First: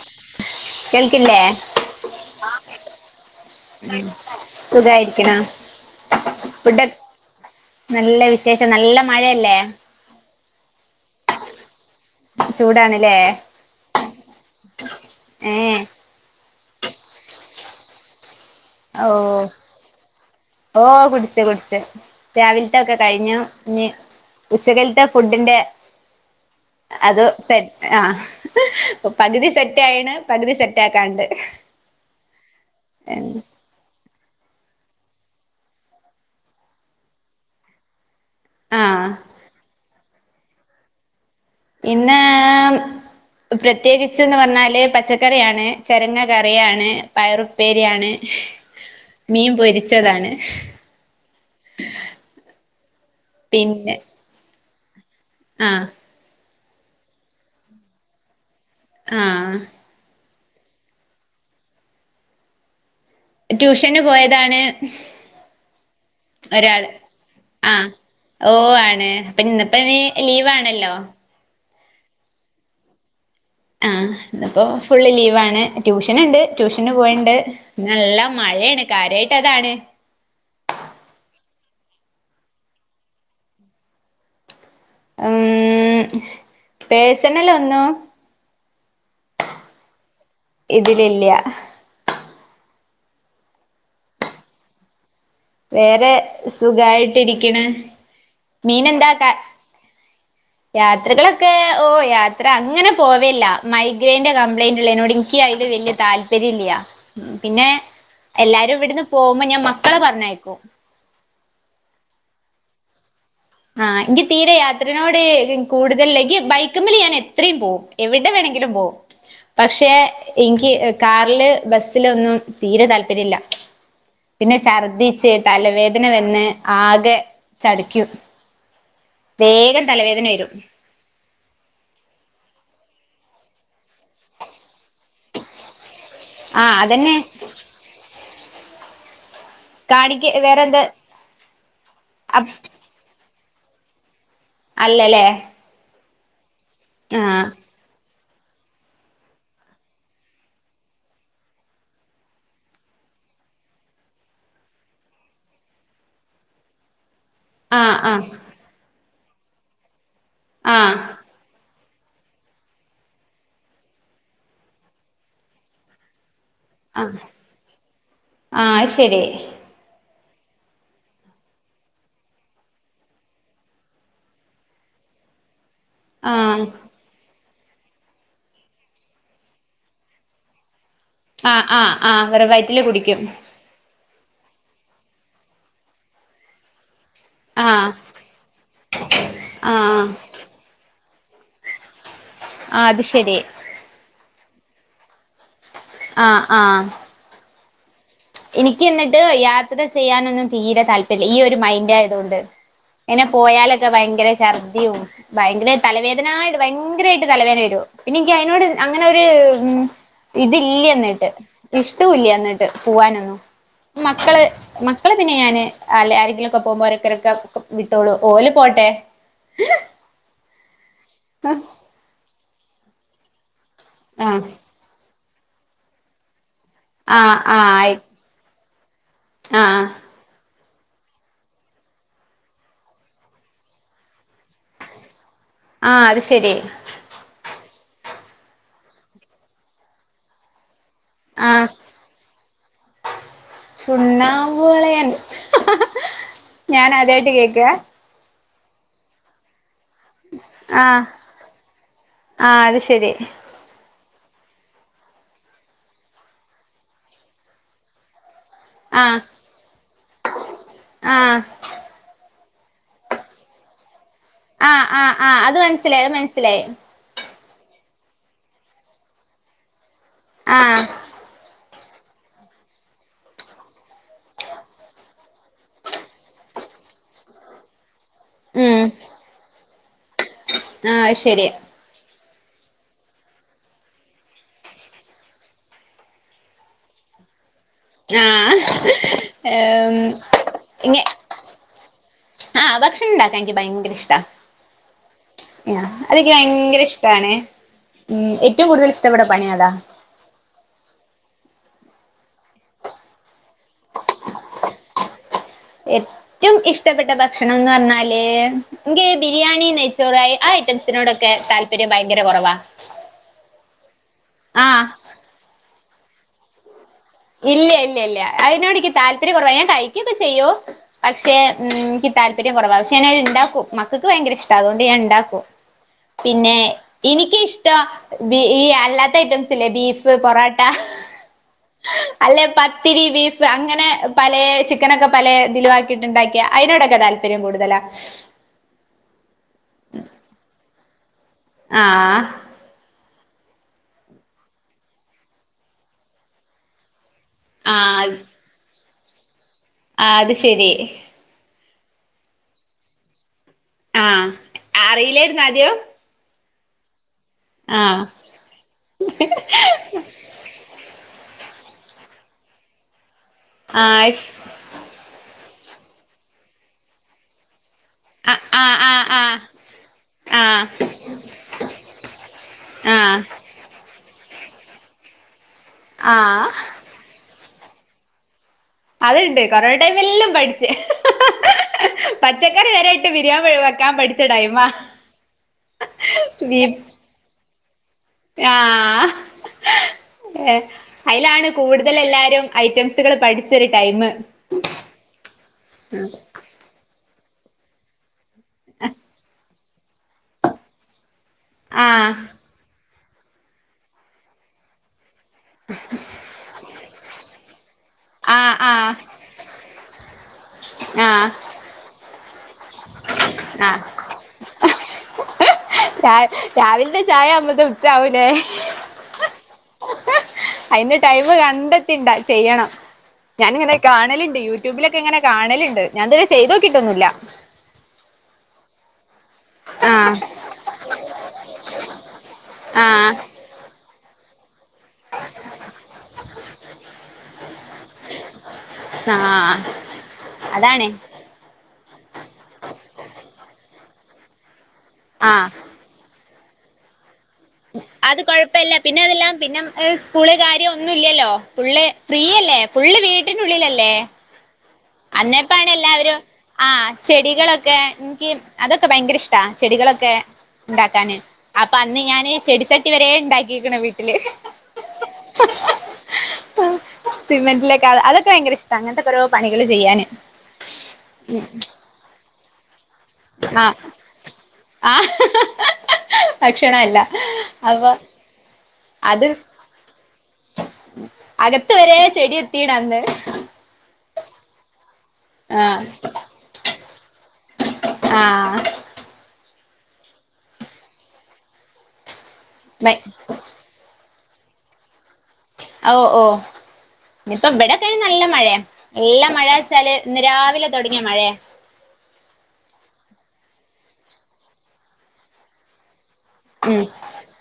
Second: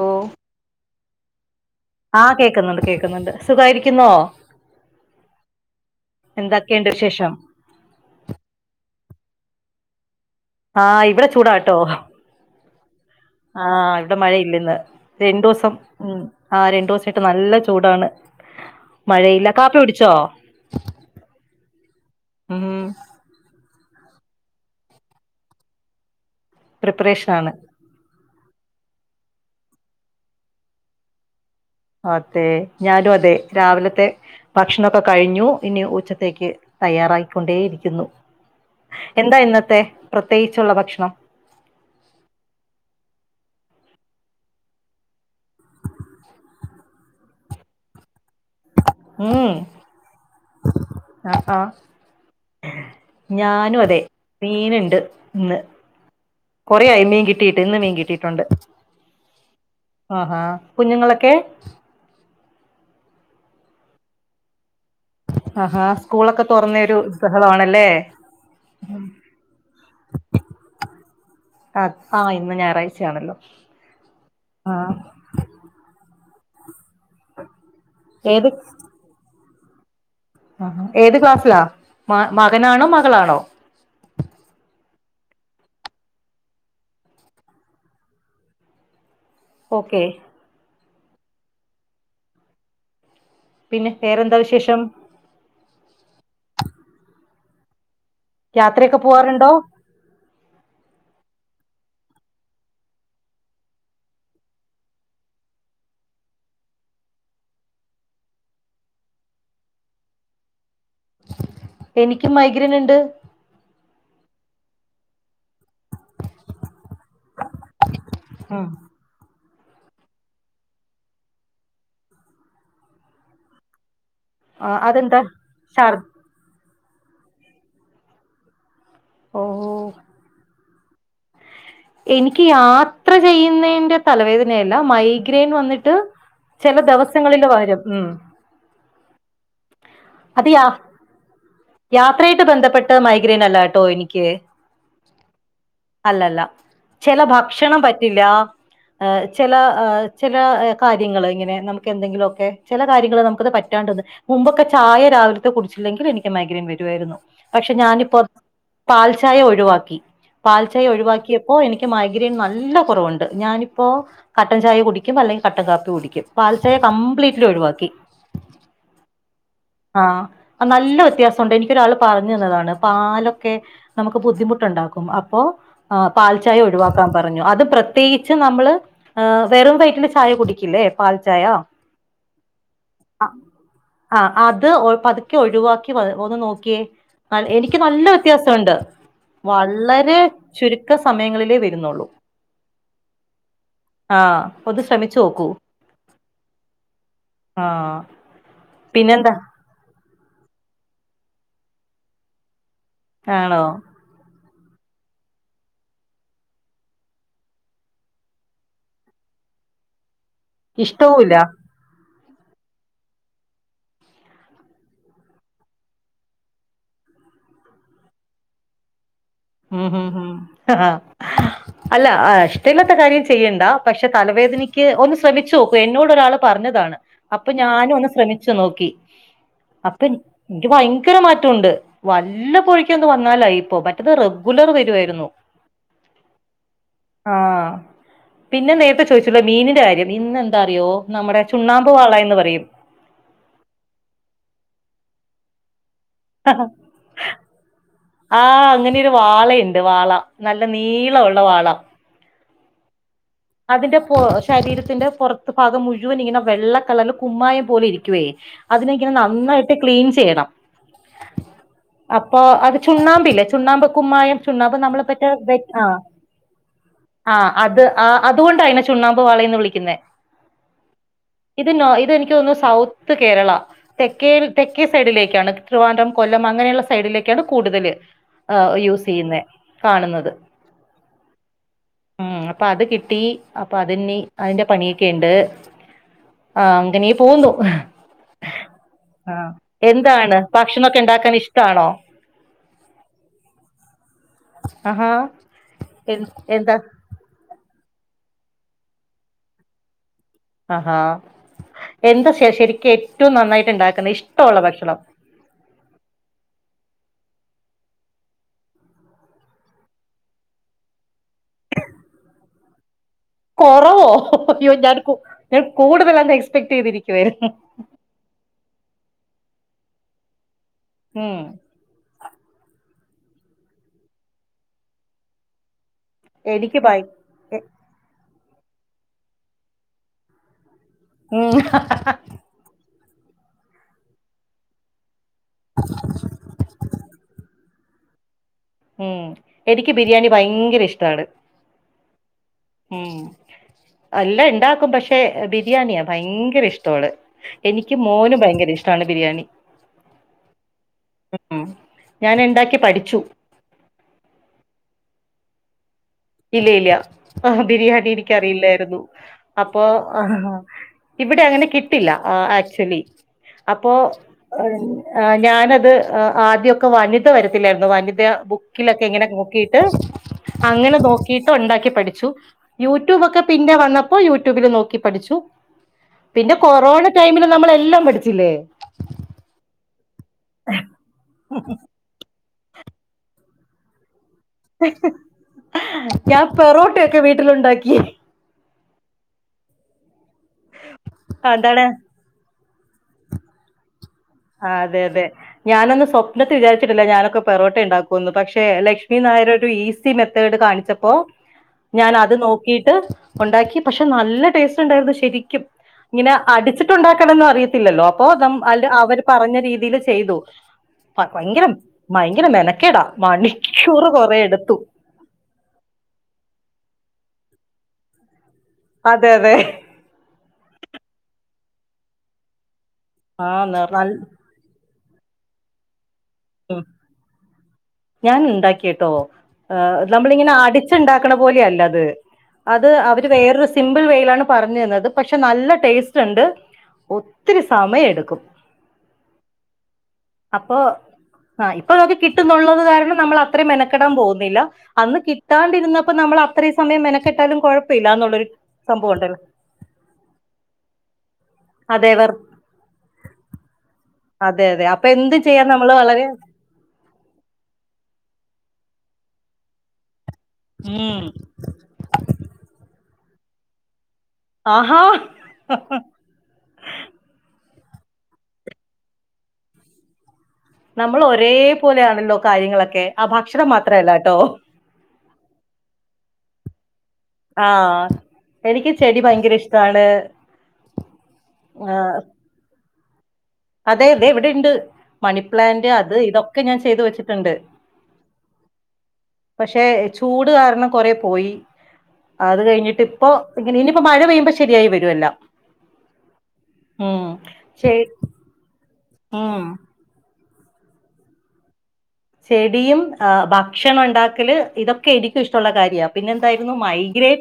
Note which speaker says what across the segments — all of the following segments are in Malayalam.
Speaker 1: ഓ
Speaker 2: എൻക്ക്ല്ലേ
Speaker 1: ആ കേക്കുന്നുണ്ട് കേക്കുന്നുണ്ട് സുഖായിരിക്കുന്നോ
Speaker 2: വിടെ
Speaker 1: എന്തൊക്കെയുണ്ട് വിശേഷം
Speaker 2: നല്ല വിശേഷം നല്ല മഴയല്ലേ
Speaker 1: ആ ഇവിടെ ചൂടാട്ടോ ഹ
Speaker 2: ചൂടാനേ
Speaker 1: ആ ഇവിടെ മഴ ഇല്ലന്ന്
Speaker 2: ഏ
Speaker 1: രണ്ടുസം ഉം ആ രണ്ടുസായിട്ട് നല്ല ചൂ ചൂടാണ്
Speaker 2: ഓ
Speaker 1: മഴയില്ല കാപ്പി കുടിച്ചോ
Speaker 2: ഓ കുടിച്ച് കുടിച്ച്
Speaker 1: ഉം
Speaker 2: രാവിൽത്തൊക്കെ കഴിഞ്ഞു ഇഞ് ഉച്ചകൽത്തെ ഫുഡിന്റെ അത്
Speaker 1: പ്രിപ്പറേഷനാണ്
Speaker 2: സെറ്റ് ആ പകുതി സെറ്റ് ആയണ് പകുതി സെറ്റ് ആക്കാണ്ട്
Speaker 1: അതെ ഞാനു അതെ രാവിലെ ത്തെ ഭക്ഷണൊക്കെ കഴിഞ്ഞു ഇനി ഉച്ചത്തേക്ക് തയ്യാറായിക്കൊണ്ടേയിരിക്കുന്നു
Speaker 2: ആ
Speaker 1: എന്താ ഇന്നത്തെ പ്രത്യേകിച്ചുള്ള ഭക്ഷണം
Speaker 2: ഇന്ന് പ്രത്യേകിച്ച്ന്ന് പറഞ്ഞാല് പച്ചക്കറിയാണ് ചെരങ്ങ കറിയാണ് പയറുപ്പേരിയാണ്
Speaker 1: ഉം
Speaker 2: മീൻ പൊരിച്ചതാണ്
Speaker 1: ആഹ് ആഹ് ഞാനും
Speaker 2: പിന്നെ
Speaker 1: അതെ മീന് ണ്ട് ഇന്ന്
Speaker 2: ആ
Speaker 1: കൊറയായി മീൻ കിട്ടിയിട്ട് ഇന്ന് മീൻ കിട്ടിയിട്ടുണ്ട്
Speaker 2: ആഹ്
Speaker 1: അഹാ കുഞ്ഞുങ്ങളൊക്കെ
Speaker 2: ട്യൂഷന് പോയതാണ്
Speaker 1: ആഹാ സ്കൂളൊക്കെ
Speaker 2: ഒരാള്
Speaker 1: തുറന്നയൊരു ബഹളാണല്ലേ
Speaker 2: ആഹ് ഓ ആണ് അപ്പൊ ഇന്ന്‌പ്പോ ഇനി ലീവാണല്ലോ
Speaker 1: ആ ആ ഇന്ന് ഞായറാഴ്ചയാണല്ലോ
Speaker 2: ആഹ് ഇന്നിപ്പോ
Speaker 1: ആഹ്
Speaker 2: ഫുള്ള് ലീവാണ് ട്യൂഷൻ ഉണ്ട് ട്യൂഷൻ ന് പോയണ്ട് നല്ല മഴയാണ് കാര്യായിട്ട് അതാണ്
Speaker 1: ആ ഏത് ക്ലാസ്സിലാ മ മകനാണോ മകളാണോ
Speaker 2: ഉം പേഴ്സണലൊന്നും
Speaker 1: ഓക്കെ
Speaker 2: ഇതിലില്ല
Speaker 1: പിന്നെ വേറെന്താ വിശേഷം
Speaker 2: വേറെ സുഖായിട്ടിരിക്കണ്‌
Speaker 1: യാത്രയൊക്കെ പോവാറുണ്ടോ
Speaker 2: യാത്രകളൊക്കെ ഓ യാത്ര അങ്ങനെ പോവേല്ല മൈഗ്രൈന്റെ കംപ്ലൈന്റ് ഉള്ളെന്നോട് ത് വല്യ താല്പര്യം ഇല്ല പിന്നെ എല്ലാരും ഇവിടെന്ന് പോകുമ്പോ ഞാൻ മക്കളെ പറഞ്ഞയക്കും
Speaker 1: എനിക്ക് മൈഗ്രൻ ഉണ്ട്
Speaker 2: ആ എനിക്ക് തീരെ യാത്രനോട് കൂടുതലെനിക്ക് ബൈക്ക്മ്മൽ ഞാൻ എത്രയും പോവും എവിടെ
Speaker 1: ഉം
Speaker 2: വേണങ്കിലും പോവും പക്ഷേ എനിക്ക് കാറില് ബസില് ഒന്നും തീരെ താല്പര്യ ഇല്ല പിന്നെ
Speaker 1: ആഹ് അതെന്താ
Speaker 2: ഛർദിച്ച്
Speaker 1: ഛർ
Speaker 2: തലവേദന വന്ന് ആകെ ചടിക്കും
Speaker 1: ഓ
Speaker 2: വേഗം തലവേദന വരും
Speaker 1: എനിക്ക് യാത്ര ചെയ്യുന്നതിന്റെ തലവേദനായി ല്ല മൈഗ്രെൻ വന്നിട്ട്
Speaker 2: ആ
Speaker 1: ചില
Speaker 2: അതന്നെ
Speaker 1: ദിവസങ്ങളിൽ വരും ഉം
Speaker 2: കാണിക്ക്
Speaker 1: അതിയ
Speaker 2: വേറെ എന്താ
Speaker 1: യാത്രയായിട്ട് ബന്ധപ്പെട്ട് മൈ ഗ്രൈനല്ലാട്ടോ എനിക്ക്
Speaker 2: അല്ലല്ലേ
Speaker 1: അല്ലല്ല ചെല
Speaker 2: ആഹ്
Speaker 1: ഭക്ഷണം പറ്റില്ല ചെല ചെല കാര്യങ്ങൾ ഇങ്ങനെ നമുക്ക് എന്തെങ്കിലുഒക്കെ ചില കാര്യങ്ങൾ നമുക്ക്ത് പറ്റാ ണ്ടത് മുമ്പൊക്കെ ചായ രാവിലത്ത കുടിച്ചില്ലെങ്കിൽ എനിക്ക് മൈഗ്രൈൻ വരുവായിരുന്നു പക്ഷെ
Speaker 2: ആഹ്
Speaker 1: ഞാനിപ്പോ
Speaker 2: ആഹ്
Speaker 1: പാൽചായ ഒഴിവാക്കി പാൽചായ
Speaker 2: ആഹ്
Speaker 1: ഒഴിവാക്കിയപ്പോ എനിക്ക് മൈഗ്രെയിൻ നല്ല കുറവുണ്ട് ഞാനിപ്പോ കട്ടൻ ചായ കുടിക്കും അല്ലെങ്കിൽ കട്ടൻ കാപ്പി കുടിക്കും പാൽചായ
Speaker 2: ആഹ്
Speaker 1: കംപ്ലീറ്റ്ലി ഒഴിവാക്കി
Speaker 2: ആഹ് അത് ശരി
Speaker 1: ആ നല്ല വ്യത്യാസുണ്ട് എനിക്കൊരാൾ പറഞ് തന്നതാണ് പാലൊക്കെ നമുക്ക് ബുദ്ധിമുട്ടുണ്ടാക്കും അപ്പൊ ആ പാൽചായ
Speaker 2: ആഹ്
Speaker 1: ഒഴിവാക്കാൻ പറഞ്ഞു അത് പ്രത്യേകിച്ച് നമ്മള് വേറും വയിട്ടിന് ചായ കുടിക്കില്ലേ പാൽച്ചായ
Speaker 2: ആ ആ ആ വെറും വയറ്റില് കുടിക്കും
Speaker 1: ആ അത് പതുക്കെ ഒഴിവാക്കി ഒന്ന് നോക്കിയേ എനിക്ക്
Speaker 2: ആഹ്
Speaker 1: നല്ല വ്യത്യാസംഉണ്ട്
Speaker 2: ആഹ്
Speaker 1: വളരെ മിക്ക സമയങ്ങളിലേ വരുന്നുള്ളൂ
Speaker 2: ആ അത് ശരി
Speaker 1: ആ അപ്പൊന്നു ശ്രമിച്ചു നോക്കൂ
Speaker 2: ആ ആ
Speaker 1: ആ
Speaker 2: എനിക്ക് എന്നിട്ട് യാത്ര ചെയ്യാനൊന്നും തീരെ താല്പര്യല്ല ഈ ഒരു മൈൻഡ് ആയതോണ്ട് ഇനെ
Speaker 1: ആണോ
Speaker 2: പോയാലൊക്കെ ഭയങ്കര ചർ ദിയും ഭയങ്കര തലവേദനായിട്ട് ഭയങ്കരായിട്ട് തലവേദന വരും പിന്നെ എനിക്ക് അതിനോട് അങ്ങനെ ഒരു ഇതില്ല എന്നിട്ട്
Speaker 1: ഇഷ്ടവുല്ല
Speaker 2: ഇഷ്ടവൂല്യ എന്നിട്ട് പോവാനൊന്നും മക്കള് മക്കളെ പിന്നെ ഞാന് അല്ല ആരെങ്കിലുംഒക്കെ പോകുമ്പോരക്കരൊക്ക വിട്ടോളൂ ഓല് പോ ട്ടെ
Speaker 1: ആ അല്ല ഇഷ്ടമല്ലാത്ത കാര്യം ചെയ്യണ്ട പക്ഷെ
Speaker 2: ആഹ്
Speaker 1: തലവേദനയ്ക്ക് ഒന്ന് ശ്രമിച്ചു നോക്കു എന്നോട് ഒരാള് പറഞ്ഞതാണ്
Speaker 2: ആഹ്
Speaker 1: അപ്പൊ
Speaker 2: ആഹ് ആയി
Speaker 1: ഞാനും ഒന്ന് ശ്രമിച്ചു നോക്കി
Speaker 2: ആഹ്
Speaker 1: അപ്പൊ എനിക്ക് ഭയങ്കര മാറ്റംുണ്ട് വല്ല പൊഴക്ക് ഒന്ത് വന്നാലായി ഇപ്പൊ മറ്റത് ഗുലർ വരുായിരുന്നു
Speaker 2: ആഹ് അത് ശരി
Speaker 1: ആഹ പിന്നെ നേരത്തെ ചോദിച്ചല്ലോ മീനിന്റെ കാര്യം മീന്ന് എന്താറിയോ നമ്മുടെ
Speaker 2: ആഹ്
Speaker 1: ചുണ്ണാമ്പു വാള എന്ന് പറയും
Speaker 2: ചുണ്ണാമ്പ് വളയൻ ഞാൻ അതായിട്ട് കേക്കുക
Speaker 1: ആഹ അങ്ങനെയരു വാളയുണ്ട് വാള നല്ല
Speaker 2: ആഹ്
Speaker 1: നീളമള്ള വാള
Speaker 2: ആഹ് അത് ശരി
Speaker 1: അതിന്റെ പു ശരീരത്തിന്റെ പുറത്ത് ഭാഗം മുഴുവൻ ഇങ്ങനെ വെള്ളക്ക കളർ കുമ്മായം പോലെ ഇരിക്കുവയേ അതിനെങ്ങനെ
Speaker 2: ആഹ്
Speaker 1: നന്നായിട്ട് ക്ലീൻ ചെയ്യണം
Speaker 2: ആഹ്
Speaker 1: അപ്പ് അപ്പൊ അത് ചുണ്ണാമ്പ് ല്ലേ ചുണ്ണാമ്പ് കുമ്മായം ചുണ്ണാമ്പ്
Speaker 2: ആഹ്
Speaker 1: നമ്മളെ
Speaker 2: ആഹ്
Speaker 1: പറ്റേ
Speaker 2: ആഹ്
Speaker 1: വെ
Speaker 2: അത്
Speaker 1: ആഹ്
Speaker 2: മനസ്സിലായി അത് മനസ്സിലായി
Speaker 1: ആഹ് അത് ആഹ് അതൊണ്ടായിനെ ചുണ്ണാമ്പ് വാളയിന്ന് വിളിക്കുന്നേ
Speaker 2: ആഹ്
Speaker 1: ഇത് നോ ഇതനിക്ക് തോന്നുന്നെ സൗത്ത് കേരള തെക്കേ തെക്കേ സൈഡിലേക്കാണ് ട്രിവാൻഡ്രം കൊല്ലം അങ്ങന അങ്ങനെയുള്ള സൈഡിലേക്കെയാണ് കൂടുതൽ
Speaker 2: ഉം
Speaker 1: യൂസ് ചെയ്യുന്നത് കാണുന്നത്
Speaker 2: ആഹ് അയ് ശരിയ
Speaker 1: ഉമ് അപ്പൊ അത് കിട്ടി അപ്പൊ അതിനി അതിന്റെ പണിയൊക്കെണ്ട് ആഹ് അങ്ങനെ പോന്നു
Speaker 2: ആഹ്
Speaker 1: ആഹ്
Speaker 2: ഏം
Speaker 1: എന്താണ് ഭക്ഷണം
Speaker 2: ഇങ്ങ
Speaker 1: ക്കെ ഇണ്ടാക്കാൻ ഇഷ്ടാണോ
Speaker 2: ആഹ് ഭക്ഷണം ഇണ്ടാക്കാ എനിക്ക് ഭയങ്കര ഇഷ്ട
Speaker 1: ആഹാ എ
Speaker 2: അതെനിക്ക്
Speaker 1: എന്താ
Speaker 2: ഭയങ്കര ഇഷ്ടാണെ ഉമ് ഏറ്റവും കൂടുതൽ ഇഷ്ടപ്പെട്ട പണിയതാ
Speaker 1: ആഹ് ഹ് എന്താ ശേഷം ശരിക്കും ഏറ്റവും നന്നായിട്ട് ഇണ്ടാക്കുന്ന ഇഷ്ടള്ള ഭക്ഷണം
Speaker 2: ഏറ്റും ഇഷ്ടപ്പെട്ട ഭക്ഷണം എന്ന് പറഞ്ഞാല് ഇങ്കി ബിരിയാണി നെയച്ചോർ ആയി ഐറ്റംസിനോടൊക്കെ താല്പര്യം ഭയങ്കര കോറവാ
Speaker 1: കൊറോവോ അയ്യോ ഞാൻ ഞാൻ കൂടുതൽ അങ്ങ് എക്സ്പെക്ട് ചെയ്തിരി
Speaker 2: ഇല്ല ഇല്ല ഇല്ല അയ്നോട്ക്ക് താല്പര്യം കൊറവാ ഞാൻ കഴിക്കുക്കെ ചെയ്യും പക്ഷെ ഉം ഇൻക്ക് താല്പര്യം കൊറവ ഞാനഹ് ഇണ്ടാക്കും മക്കക്ക് ഭയങ്കര ഇഷ്ടാ അതു കൊണ്ട് ഞാൻ ഇണ്ടാക്കും. പിന്നെ
Speaker 1: എനിക്ക് ഭയ
Speaker 2: ഇനിക്കിഷ്ടം ഈ അല്ലാത്ത ഐറ്റംസ് ഇല്ലേ ബീഫ്, പൊറോട്ട,
Speaker 1: [unintelligible]
Speaker 2: അല്ലെ പത്തിരി, ബീഫ്, അങ്ങനെ പലെ ചിക്കനൊക്കെ പലെ ദിലുവാക്കിട്ട്ണ്ടാക്കിയ അയ്നോടൊക്കെ താൽപര്യം കൂടുതലാ
Speaker 1: ഉം എനിക്ക് ബിരിയാണി ഭയങ്കര ഇഷ്ട്ടാണ്
Speaker 2: ആഹ്
Speaker 1: ഉം അലേം ഇണ്ടാക്കും പക്ഷെ ബിരിയാണിയാ ഭയങ്കര ഇഷ്ടോള്ളെ എനിക്കും
Speaker 2: ആഹ്
Speaker 1: മോനും ഭയങ്കര ഇഷ്ട്ടാണ് ബിരിയാണി
Speaker 2: ആഹ് അത് ശെരി
Speaker 1: ഉം ഞാന് ഇണ്ടാക്കി പഠിച്ചു
Speaker 2: ആഹ് അറിയില്ലേര്ന്നോ ആദ്യം
Speaker 1: ഇല്ല്യ ഇല്ല്യ ആഹ് ബിരിയാണി എനിക്കറിയില്ലായിരുന്നു അപ്പോ ഇവിടെ അങ്ങ കിട്ടില്ല ഏക്ചോലി അപ്പൊ
Speaker 2: ആഹ്
Speaker 1: [unintelligible] ഞാനത് ആദ്യക്കെ വനിത വെരെ [unintelligible] വനിത
Speaker 2: ആഹ്
Speaker 1: ബുക്കിലൊക്കെ
Speaker 2: ആഹ്
Speaker 1: ഇങ്ങനെ
Speaker 2: ആഹ്
Speaker 1: നോക്കിട്ട്
Speaker 2: ആഹ്
Speaker 1: അങ്ങനെ നോ ഉണ്ടാക്കി പഠിച്ചു.
Speaker 2: ആഹ്
Speaker 1: യൂട്യൂബ് ഒക്കെ പിന്നെ വന്നപ്പോ യൂട്യൂബില് നോക്കി പഠിച്ചു.
Speaker 2: ആഹ്
Speaker 1: പിന്നെ കൊറോണ ടൈമില് നമ്മള് എല്ലാം പഠിച്ചില്ലേ?
Speaker 2: അത്ണ്ട് കൊറോ ടൈമില് എല്ലം പഠിച്ച് [unintelligible] പച്ചക്കറി വരെയിട്ട് ബിരിയാം വെക്കാൻ പട്
Speaker 1: ഞാൻ പെറോട്ടൊക്കെ വീട്ട്ലുണ്ടാക്കി
Speaker 2: ആഹ് ഏഹ് അയിലാണ്
Speaker 1: അതാണ്
Speaker 2: കൂടുതൽ എല്ലാരും ഐറ്റംസുകള് പഠിച്ചൊരു ടൈമ്.
Speaker 1: ആഹ് അതെ അതെ ഞാനൊന്ന് സ്വപ്നത്ത് വിചാരിച്ചിട്ടില്ല ഞാനൊക്കെ പെറോട്ട ഇണ്ടാ കുന്ന് പക്ഷെ ലക്ഷ്മി നായർ ഒരു ഈസി മെത്തേഡ് കാണിച്ചപ്പോ
Speaker 2: ആഹ്
Speaker 1: ഞാൻ അത് നോക്കിയിട്ട് ഉണ്ടാക്കി പക്ഷെ നല്ല ടേസ്റ്റ് ഇണ്ടായിരുന്നു ശ് ശരിക്കും ഇങ്ങനെ അടിച്ചിട്ടുണ്ടാക്കണം അറിയത്തില്ലല്ലോ അപ്പൊ
Speaker 2: ആഹ് ആഹ്
Speaker 1: [unintelligible] അവർ പറഞ്ഞ രീതിൽ ചെയ്തു
Speaker 2: ആഹ്
Speaker 1: ഭയങ്കര ഭയങ്കര മെനക്കേടാ
Speaker 2: ആഹ്
Speaker 1: മണിക്കൂറ് കൊറെ എടുത്തു
Speaker 2: രാ രാവിലത്തെ ചായ അമ്മ തു ഉച്ചാവലേ
Speaker 1: അതെ അതെ
Speaker 2: അതിന്റെ ടൈമ് കണ്ടത്തിണ്ട ചെയ്യണം
Speaker 1: ആ
Speaker 2: ഞാാനിങ്ങനെ
Speaker 1: നിർ- നൽ
Speaker 2: കാണലുണ്ട് യൂട്യൂബിലൊക്കെ ഇങ്ങനെ കാണലുണ്ട് ഞാൻഇതുവരെ ചെയ്തോക്കിട്ടൊന്നുമില്ല
Speaker 1: ഞാൻ ഇണ്ടാക്കിട്ടോ. നമ്മളിങ്ങനെ അടിച്ചുണ്ടാക്കണ പോലെയല്ല അത് അത്
Speaker 2: ആഹ്
Speaker 1: അവര് വേറൊരു സിമ്പിൾ വേയിലാണ് പറഞ്ഞു തന്നത് പക്ഷെ നല്ല ടേസ്റ്റ് ഉണ്ട് ഒത്തിരി സമയം എടുക്കും
Speaker 2: ആഹ അതാണേ
Speaker 1: ആ ഇപ്പൊ അതൊക്കെ കിട്ടുന്നത് കാരണം നമ്മൾ അത്ര മെനക്കെടാൻ പോകുന്നില്ല അന്ന്
Speaker 2: ആഹ്
Speaker 1: കിട്ടാണ്ടിരുന്നപ്പോ നമ്മൾ അത്രയും സമയം മെനക്ക്-
Speaker 2: അത് കൊഴപ്പല്ല പിന്നെ അതെല്ലാം
Speaker 1: ഉണ്ടല്ലോ
Speaker 2: പിന്നെ സ്കൂള് കാര്യം ഒന്നുംല്ലല്ലോ ഫുള്ള്
Speaker 1: അതെ വെർ
Speaker 2: ഫ്രീയല്ലേ ഫുള്ള് വീട്ടിനുള്ളിലല്ലേ
Speaker 1: അതെ അതെ അപ്പൊ എന്ത് ചെയ്യാൻ
Speaker 2: അന്നേപ്പാണ്
Speaker 1: നമ്മൾ
Speaker 2: എല്ലാവരും
Speaker 1: വളരെ
Speaker 2: ആ ചെടികളൊക്കെ എനിക്ക് അതൊക്കെ ഭയങ്കര ഇഷ്ടാ ചെടികളൊക്കെ ഉണ്ടാക്കാന്
Speaker 1: ഉം
Speaker 2: അപ്പൊ അന്ന് ഞാന് ചെടിച്ചട്ടി വരെ ഉണ്ടാക്കീക്കണ്‌ വീട്ടിൽ
Speaker 1: ആഹാ
Speaker 2: സിമൻ്റിലെക്കെ അതൊക്കെ ഭയങ്കര ഇഷ്ടമാണ് അങ്ങനത്തെ കുറോ പണികള് ചെയ്യാന്
Speaker 1: നമ്മൾ ഒരേ പോലെയാണല്ലോ കാര്യങ്ങളൊ കെ ആ ഭക്ഷണം
Speaker 2: ആഹ്
Speaker 1: മാത്രല്ല കേട്ടോ
Speaker 2: ഭക്ഷണം അല്ല
Speaker 1: ആഹ എനിക്ക് ചെടി
Speaker 2: അത്
Speaker 1: ഭയങ്കര ഇഷ്ടാണ്
Speaker 2: അകത്ത് വരെ ചെടി എത്തിടാന്ന്
Speaker 1: അതെ അതെ ഇവിടെ ഉണ്ട്
Speaker 2: ആഹ്
Speaker 1: മണിപ്ലാന്റ് അത് ഇതൊക്കെ ഞാൻ ചെയ്തു വെച്ചിട്ടുണ്ട്
Speaker 2: ആഹ
Speaker 1: പക്ഷേ ചൂട് കാരണം കൊറെ പോയി അത് കഴിഞ്ഞിട്ട ഇപ്പോ ഇന ഇനിപ്പോ മഴ പെയ്യുമ്പോ ശരിയായി വരും എല്ലാം
Speaker 2: ഓ ഓ
Speaker 1: ഉം
Speaker 2: ഇനിയിപ്പൊ ഇവിടെ
Speaker 1: ചെ
Speaker 2: കഴി നല്ല മഴയാ നല്ലാ മഴ
Speaker 1: ഉം
Speaker 2: വെച്ചാല് ഇന്ന് രാവിലെ തുടങ്ങിയ മഴയ
Speaker 1: ചെടിയും ഭക്ഷണം ഉണ്ടാക്കല് ഇതൊക്കെ എനിക്കും ഇഷ്ടമുള്ള കാര്യമാണ് പിന്നെന്തായിരുന്നു
Speaker 2: ഉം
Speaker 1: മൈഗ്രേൻ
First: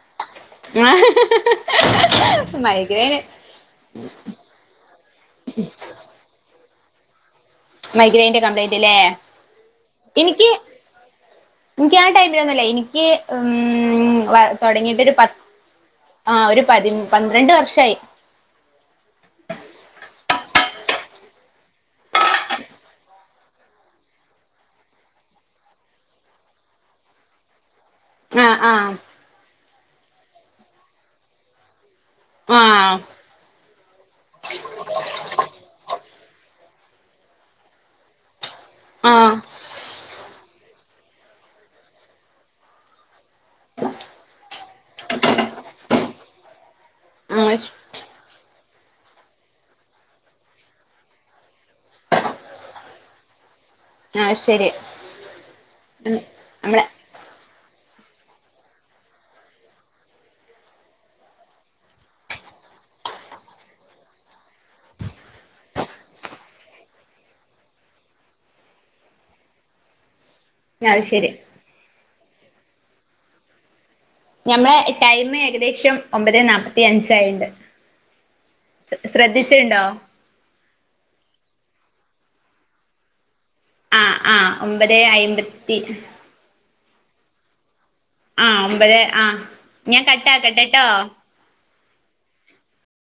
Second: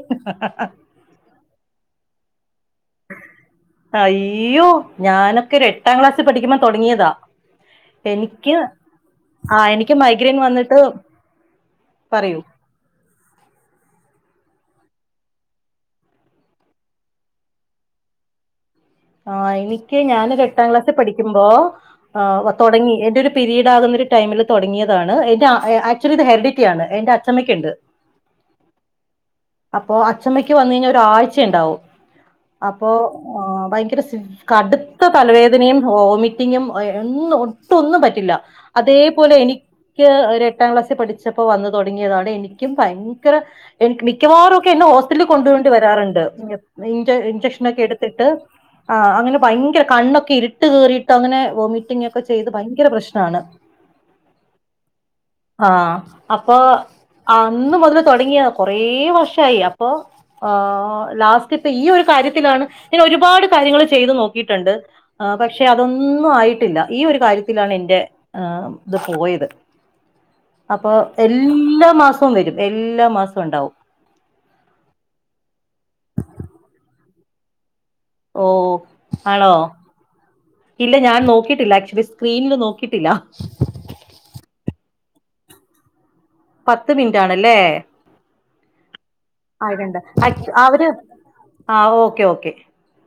Speaker 2: മൈഗ്രൈന്
Speaker 1: അയ്യോ ഞാനൊക്കെ ഒരു എട്ടാം ക്ലാസ്സിൽ പഠിക്കുമ്പ തുടങ്ങിയതാ
Speaker 2: മൈഗ്രൈന്റെ
Speaker 1: എനിക്ക്
Speaker 2: കംപ്ലൈന്റ് അല്ലേ
Speaker 1: ആ മൈഗ്രെയിൻ
Speaker 2: എനിക്ക്
Speaker 1: വന്നിട്ട്
Speaker 2: എനിക്ക് ആ
Speaker 1: പറയൂ
Speaker 2: ടൈമിലൊന്നല്ലേ എനിക്ക് ഉം ആ തുടങ്ങിട്ട് ഒരു പ ആ ഒരു പതി പന്ത്രണ്ട് വർഷയി
Speaker 1: ആ എനിക്ക് ഞാനൊരു എട്ടാം ക്ലാസ്സിൽ പഠിക്കുമ്പോ ആ തുടങ്ങി എന്റെ ഒരു പിരീഡ് ആകുന്ന ഒരു ടൈമിൽ തുടങ്ങിയതാണ് എന്റെ ആക്ച്വലി ഇത് ഹെറിഡിറ്റിയാണ് എന്റെ അച്ഛമ്മയ്ക്കുണ്ട്
Speaker 2: ആഹ ആഹ
Speaker 1: അപ്പൊ അച്ഛമ്മക്ക് വന്ന് കഴിഞ്ഞാൽ ഒരാഴ്ച ഉണ്ടാവും
Speaker 2: ആ
Speaker 1: അപ്പൊ ഇ കടുത്ത തലവേദനയും വൊമിറ്റിങ്ങും ഒും ഒട്ടൊന്നും ഒന്നും പറ്റില്ല
Speaker 2: ആ
Speaker 1: അതേപോലെ എനിക്ക് ഒരു എട്ടാം ക്ലാസ്സിൽ പഠിച്ചപ്പോ വന്ന് തുടങ്ങിയതാണ് എനിക്കും ഭയങ്കര എനിക്ക് മിക്കവാറും എന്നെ ഹോസ്പിറ്റലിൽ കൊണ്ടോണ്ട വരാറുണ്ട്
Speaker 2: ആ
Speaker 1: ഇൻജെക്ഷനൊക്കെ എടുത്തിട്ട് ആ അങ്ങനെ ഭയങ്കര കണ്ണൊക്കെ ഇരിട്ട് കേറിയിട്ട് അങ്ങനെ വോമിറ്റിംഗ ഒക്കെ ചെയ്ത് ഭയങ്കര പ്രശ്നമാണ്
Speaker 2: ആ ശരി
Speaker 1: ആഹ അപ്പൊ
Speaker 2: നമ്മളെ
Speaker 1: അന്ന് മുതൽ തുടങ്ങിയ കുറേ വർഷം ആയി അപ്പ ലാസ്റ്റ് ഈ കാര്യ ത്തിലാണ് ഇങ്ങെ ഒരുപാട് കാര്യങ്ങൾ ചെയ്ത് നോക്കിയിട്ടുണ്ട് പക്ഷെ അതൊന്നും ആയിട്ടില്ല ഈ ഒരു കാര്യത്തിലാണ് എന്റെ ആ ഇത് പോയത് അപ്പൊ
Speaker 2: അത് ശരി
Speaker 1: എല്ലാ മാസവും വരും എല്ലാ മാസവും ഉണ്ടാവും
Speaker 2: ഞമ്മെ ടൈമ് ഏകദേശം ഒമ്പത് നാല്പ്പത്തിയഞ്ച ആായിണ്ട്
Speaker 1: ഓ ആണോ ഇല്ല ഞാൻ നോക്കി ട്ടില്ല. ആക്ച്വലി സ്ക്രീനില് നോക്കിട്ടില്ല
Speaker 2: ആ ആഹ് ഒമ്പതേ അയ്മ്പത്തി
Speaker 1: പത്ത് മിനിറ്റ് ആണല്ലേ
Speaker 2: ആഹ ഒമ്പത് ആഹ ഞാൻ കട്ടാക്കട്ടോ
Speaker 1: ആ ഓക്കേ ഓക്കേ